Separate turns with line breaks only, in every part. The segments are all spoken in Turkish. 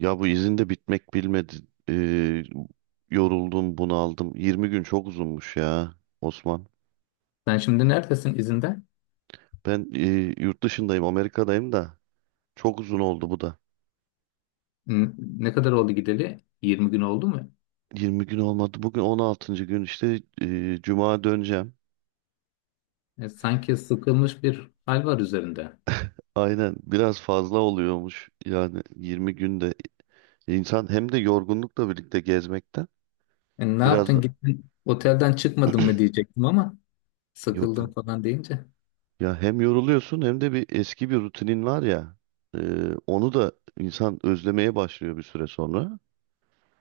Ya bu izin de bitmek bilmedi. Ee, Yoruldum, bunaldım. 20 gün çok uzunmuş ya Osman.
Sen şimdi neredesin izinde?
Ben yurt dışındayım, Amerika'dayım da çok uzun oldu bu da.
Ne kadar oldu gideli? 20 gün oldu mu?
20 gün olmadı. Bugün 16. gün işte Cuma döneceğim.
Sanki sıkılmış bir hal var üzerinde.
Aynen, biraz fazla oluyormuş. Yani 20 günde insan hem de yorgunlukla birlikte gezmekten
Ne
biraz
yaptın
da
gittin otelden çıkmadın mı diyecektim ama
yok.
sıkıldım falan deyince.
Ya hem yoruluyorsun hem de bir eski bir rutinin var ya. e, Onu da insan özlemeye başlıyor bir süre sonra.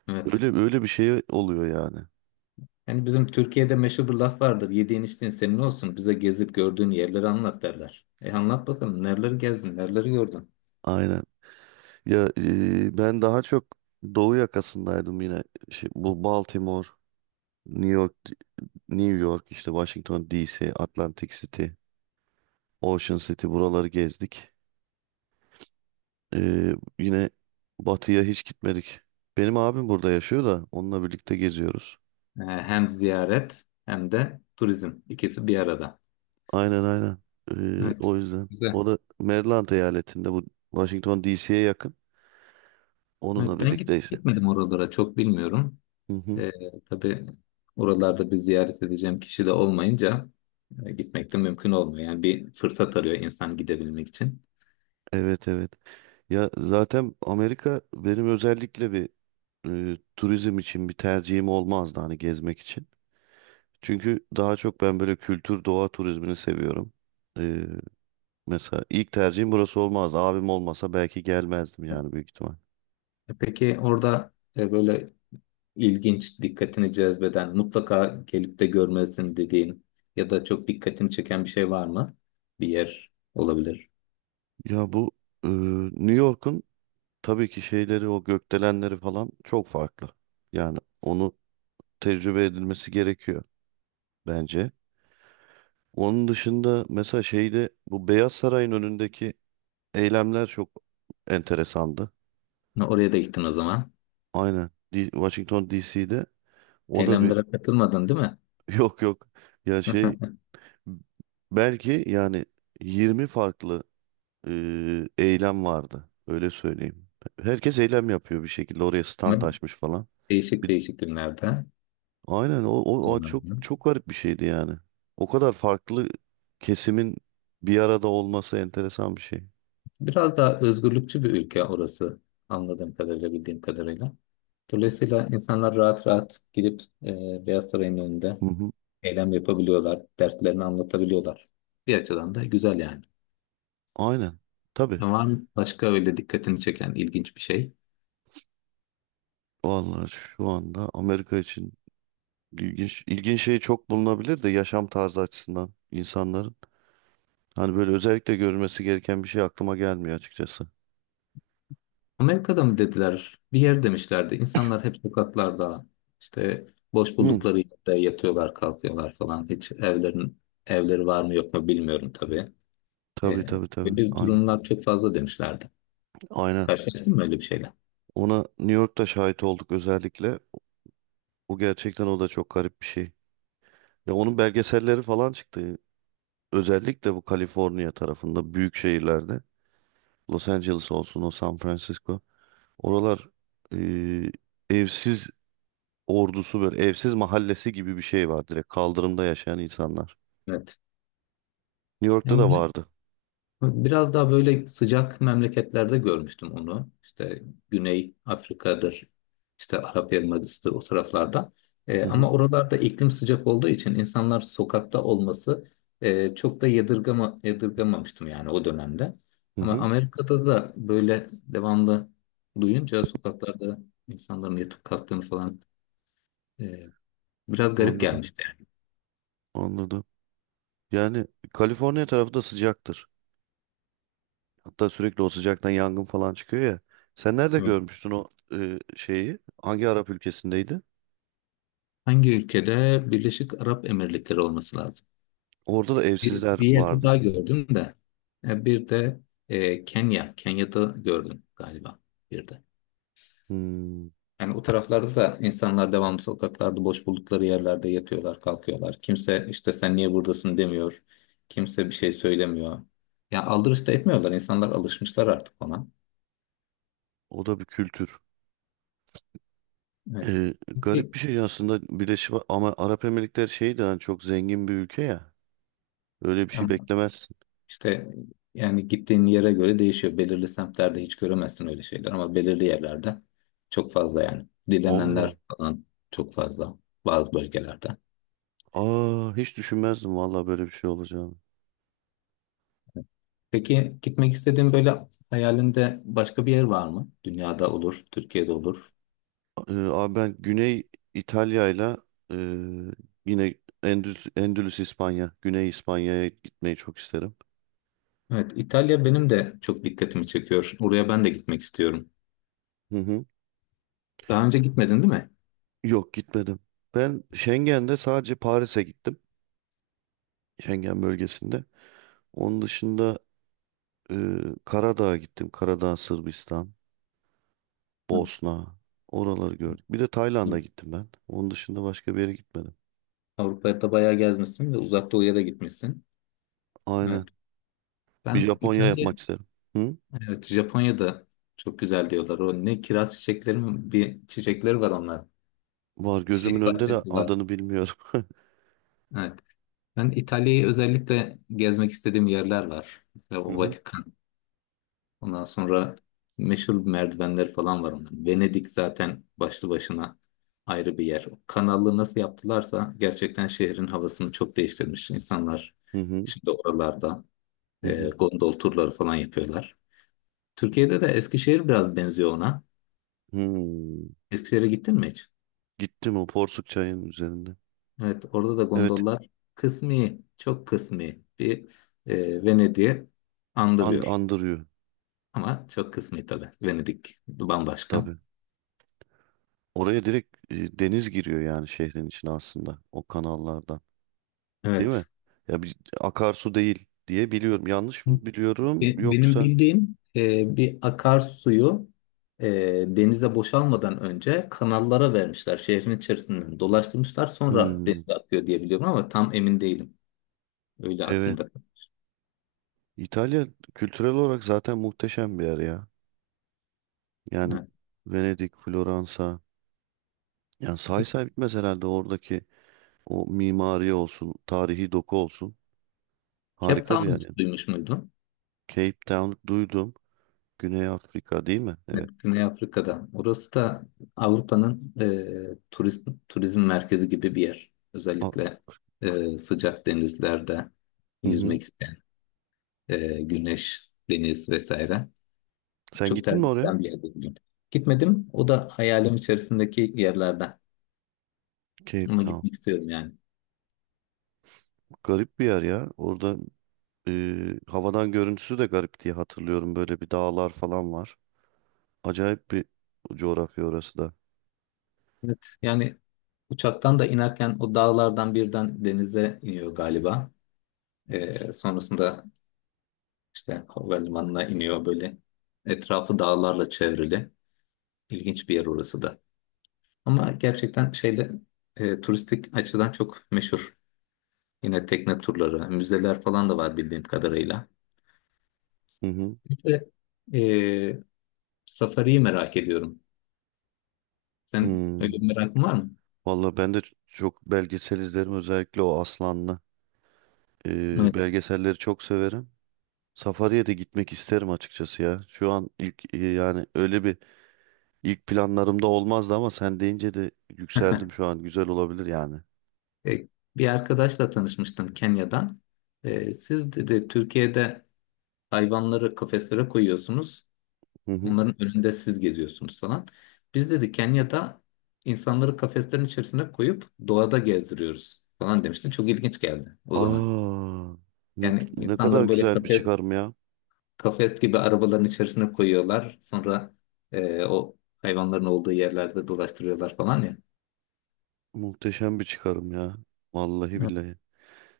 Evet.
Öyle öyle bir şey oluyor yani.
Yani bizim Türkiye'de meşhur bir laf vardır. Yediğin içtiğin senin olsun. Bize gezip gördüğün yerleri anlat derler. E anlat bakalım. Nereleri gezdin? Nereleri gördün?
Aynen. Ya ben daha çok Doğu yakasındaydım yine. Şey, bu Baltimore, New York, New York, işte Washington DC, Atlantic City, Ocean City buraları gezdik. E, Yine batıya hiç gitmedik. Benim abim burada yaşıyor da onunla birlikte geziyoruz.
Hem ziyaret hem de turizm. İkisi bir arada.
Aynen, aynen. E,
Evet.
o yüzden. O
Güzel.
da Maryland eyaletinde, bu Washington DC'ye yakın.
Evet,
Onunla
ben
birlikteyiz.
gitmedim oralara çok bilmiyorum.
Hı hı.
E, tabii oralarda bir ziyaret edeceğim kişi de olmayınca gitmek de mümkün olmuyor. Yani bir fırsat arıyor insan gidebilmek için.
Evet, evet. Ya zaten Amerika benim özellikle bir turizm için bir tercihim olmazdı, hani gezmek için. Çünkü daha çok ben böyle kültür doğa turizmini seviyorum. E, Mesela ilk tercihim burası olmazdı. Abim olmasa belki gelmezdim yani, büyük ihtimal.
Peki orada böyle ilginç, dikkatini cezbeden, mutlaka gelip de görmelisin dediğin ya da çok dikkatini çeken bir şey var mı? Bir yer olabilir.
Ya bu e, New York'un tabii ki şeyleri, o gökdelenleri falan çok farklı. Yani onu tecrübe edilmesi gerekiyor bence. Onun dışında mesela şeyde, bu Beyaz Saray'ın önündeki eylemler çok enteresandı.
Ne, oraya da gittin o zaman.
Aynen. Washington DC'de o da bir
Eylemlere katılmadın değil mi?
yok, yok. Ya şey, belki yani 20 farklı e, eylem vardı. Öyle söyleyeyim. Herkes eylem yapıyor bir şekilde. Oraya stand
Ama
açmış falan.
değişik
Bir,
değişik günlerde.
aynen o çok
Anladım.
çok garip bir şeydi yani. O kadar farklı kesimin bir arada olması enteresan bir şey.
Biraz daha özgürlükçü bir ülke orası, anladığım kadarıyla, bildiğim kadarıyla. Dolayısıyla insanlar rahat rahat gidip Beyaz Saray'ın önünde
Hı hı.
eylem yapabiliyorlar, dertlerini anlatabiliyorlar. Bir açıdan da güzel yani.
Aynen. Tabii.
Ama var mı başka öyle dikkatini çeken ilginç bir şey?
Vallahi şu anda Amerika için İlginç, ilginç şey çok bulunabilir de, yaşam tarzı açısından insanların. Hani böyle özellikle görülmesi gereken bir şey aklıma gelmiyor açıkçası.
Amerika'da mı dediler? Bir yer demişlerdi. İnsanlar hep sokaklarda işte boş
Hı,
buldukları yerde yatıyorlar, kalkıyorlar falan. Hiç evleri var mı yok mu bilmiyorum tabii.
tabii,
E,
tabii, tabii.
Böyle
Aynen.
durumlar çok fazla demişlerdi.
Aynen.
Karşılaştın mı öyle bir şeyle?
Ona New York'ta şahit olduk özellikle. O gerçekten, o da çok garip bir şey. Ya onun belgeselleri falan çıktı. Özellikle bu Kaliforniya tarafında büyük şehirlerde. Los Angeles olsun, o San Francisco. Oralar eee, evsiz ordusu, böyle evsiz mahallesi gibi bir şey var, direkt kaldırımda yaşayan insanlar.
Evet.
New York'ta
Hem
da vardı.
biraz daha böyle sıcak memleketlerde görmüştüm onu. İşte Güney Afrika'dır, işte Arap Yarımadası'dır o taraflarda.
Hı hı,
Ama oralarda iklim sıcak olduğu için insanlar sokakta olması çok da yadırgamamıştım yani o dönemde.
hı
Ama
hı.
Amerika'da da böyle devamlı duyunca sokaklarda insanların yatıp kalktığını falan e, biraz garip
Anladım,
gelmişti yani.
anladım. Yani Kaliforniya tarafı da sıcaktır. Hatta sürekli o sıcaktan yangın falan çıkıyor ya. Sen nerede
Evet.
görmüştün o şeyi? Hangi Arap ülkesindeydi?
Hangi ülkede? Birleşik Arap Emirlikleri olması lazım.
Orada da evsizler
Bir yerde
vardı.
daha gördüm de. Bir de Kenya. Kenya'da gördüm galiba bir de.
Hmm,
Yani o taraflarda da insanlar devamlı sokaklarda boş buldukları yerlerde yatıyorlar, kalkıyorlar. Kimse işte sen niye buradasın demiyor. Kimse bir şey söylemiyor. Ya aldırış da etmiyorlar. İnsanlar alışmışlar artık ona.
o da bir kültür.
Evet.
E, Garip
Peki,
bir şey aslında Birleşik ama Arap Emirlikleri şeyden, yani çok zengin bir ülke ya. Öyle bir şey beklemezsin.
İşte yani gittiğin yere göre değişiyor. Belirli semtlerde hiç göremezsin öyle şeyler ama belirli yerlerde çok fazla yani.
Allah.
Dilenenler falan çok fazla bazı bölgelerde.
Aa, hiç düşünmezdim vallahi böyle bir şey olacağını.
Peki gitmek istediğin böyle hayalinde başka bir yer var mı? Dünyada olur, Türkiye'de olur.
Abi ben Güney İtalya'yla ile e, yine Endülüs İspanya, Güney İspanya'ya gitmeyi çok isterim.
Evet, İtalya benim de çok dikkatimi çekiyor. Oraya ben de gitmek istiyorum.
Hı hı.
Daha önce gitmedin değil mi?
Yok, gitmedim. Ben Schengen'de sadece Paris'e gittim. Schengen bölgesinde. Onun dışında e, Karadağ'a gittim. Karadağ, Sırbistan, Bosna. Oraları gördük. Bir de
Evet.
Tayland'a gittim ben. Onun dışında başka bir yere gitmedim.
Avrupa'da bayağı gezmişsin ve Uzak Doğu'ya da gitmişsin.
Aynen.
Evet.
Bir
Ben
Japonya
İtalya.
yapmak isterim. Hı?
Evet, Japonya'da çok güzel diyorlar. O ne, kiraz çiçekleri mi? Bir çiçekleri var onlar.
Var gözümün
Çiçek
önünde de
bahçesi var.
adını bilmiyorum.
Evet. Ben İtalya'yı özellikle gezmek istediğim yerler var. Mesela
Hı
o
hı.
Vatikan. Ondan sonra meşhur merdivenleri falan var onların. Venedik zaten başlı başına ayrı bir yer. O kanalı nasıl yaptılarsa gerçekten şehrin havasını çok değiştirmiş. İnsanlar
Hı hı.
şimdi oralarda
Hı hı.
gondol turları falan yapıyorlar. Türkiye'de de Eskişehir biraz benziyor ona.
Hmm.
Eskişehir'e gittin mi hiç?
Gittim, o porsuk çayının üzerinde.
Evet, orada da
Evet,
gondollar kısmi, çok kısmi bir Venedik'i andırıyor.
andırıyor
Ama çok kısmi tabii. Venedik bambaşka.
tabii. Oraya direkt deniz giriyor yani şehrin içine, aslında o kanallardan. Değil mi?
Evet.
Ya bir akarsu değil diye biliyorum. Yanlış mı biliyorum
Benim
yoksa?
bildiğim bir akarsuyu e, denize boşalmadan önce kanallara vermişler. Şehrin içerisinden dolaştırmışlar. Sonra
Hmm,
denize akıyor diye biliyorum ama tam emin değilim. Öyle
evet.
aklımda.
İtalya kültürel olarak zaten muhteşem bir yer ya. Yani
Evet.
Venedik, Floransa. Yani say
Bu
say bitmez herhalde oradaki, o mimari olsun, tarihi doku olsun.
Cape
Harika bir yer
Town'u hiç
yani.
duymuş muydun?
Cape Town duydum. Güney Afrika değil mi?
Evet,
Evet.
Güney Afrika'da. Orası da Avrupa'nın turist, turizm merkezi gibi bir yer.
A-
Özellikle sıcak denizlerde
Hı hı.
yüzmek isteyen, güneş, deniz vesaire.
Sen
Çok
gittin mi
tercih
oraya?
edilen bir yer dedim. Gitmedim. O da hayalim içerisindeki yerlerden.
Cape
Ama
Town.
gitmek istiyorum yani.
Garip bir yer ya. Orada e, havadan görüntüsü de garip diye hatırlıyorum. Böyle bir dağlar falan var. Acayip bir coğrafya orası da.
Evet, yani uçaktan da inerken o dağlardan birden denize iniyor galiba. Sonrasında İşte havalimanına iniyor böyle. Etrafı dağlarla çevrili. İlginç bir yer orası da. Ama gerçekten şeyde turistik açıdan çok meşhur. Yine tekne turları, müzeler falan da var bildiğim kadarıyla.
Hı hı.
İşte de e, safariyi merak ediyorum. Sen öyle
Hmm.
bir merakın var mı?
Valla ben de çok belgesel izlerim. Özellikle o Aslanlı.
Evet.
Belgeselleri çok severim. Safari'ye de gitmek isterim açıkçası ya. Şu an ilk yani öyle bir ilk planlarımda olmazdı ama sen deyince de yükseldim şu an. Güzel olabilir yani.
E, Bir arkadaşla tanışmıştım Kenya'dan. Siz dedi Türkiye'de hayvanları kafeslere koyuyorsunuz.
Hı hı.
Onların önünde siz geziyorsunuz falan. Biz dedi Kenya'da insanları kafeslerin içerisine koyup doğada gezdiriyoruz falan demişti. Çok ilginç geldi o zaman.
Aa,
Yani
ne kadar
insanları böyle
güzel bir çıkarım ya.
kafes gibi arabaların içerisine koyuyorlar. Sonra o hayvanların olduğu yerlerde dolaştırıyorlar falan ya.
Muhteşem bir çıkarım ya. Vallahi
Hı.
billahi.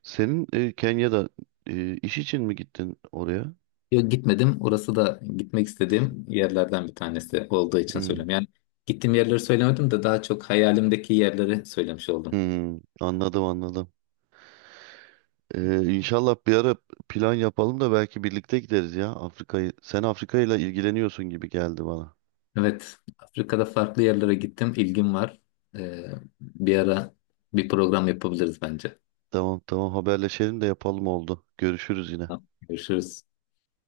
Senin Kenya'da iş için mi gittin oraya?
Yok gitmedim. Orası da gitmek istediğim yerlerden bir tanesi olduğu için
Hmm,
söylüyorum. Yani gittiğim yerleri söylemedim de daha çok hayalimdeki yerleri söylemiş oldum.
hmm, anladım, anladım. İnşallah bir ara plan yapalım da belki birlikte gideriz ya, Afrika'yı. Sen Afrika ile ilgileniyorsun gibi geldi bana.
Evet, Afrika'da farklı yerlere gittim. İlgim var. Ee, Bir ara bir program yapabiliriz bence.
Tamam, tamam, haberleşelim de yapalım, oldu. Görüşürüz yine.
Tamam. Görüşürüz.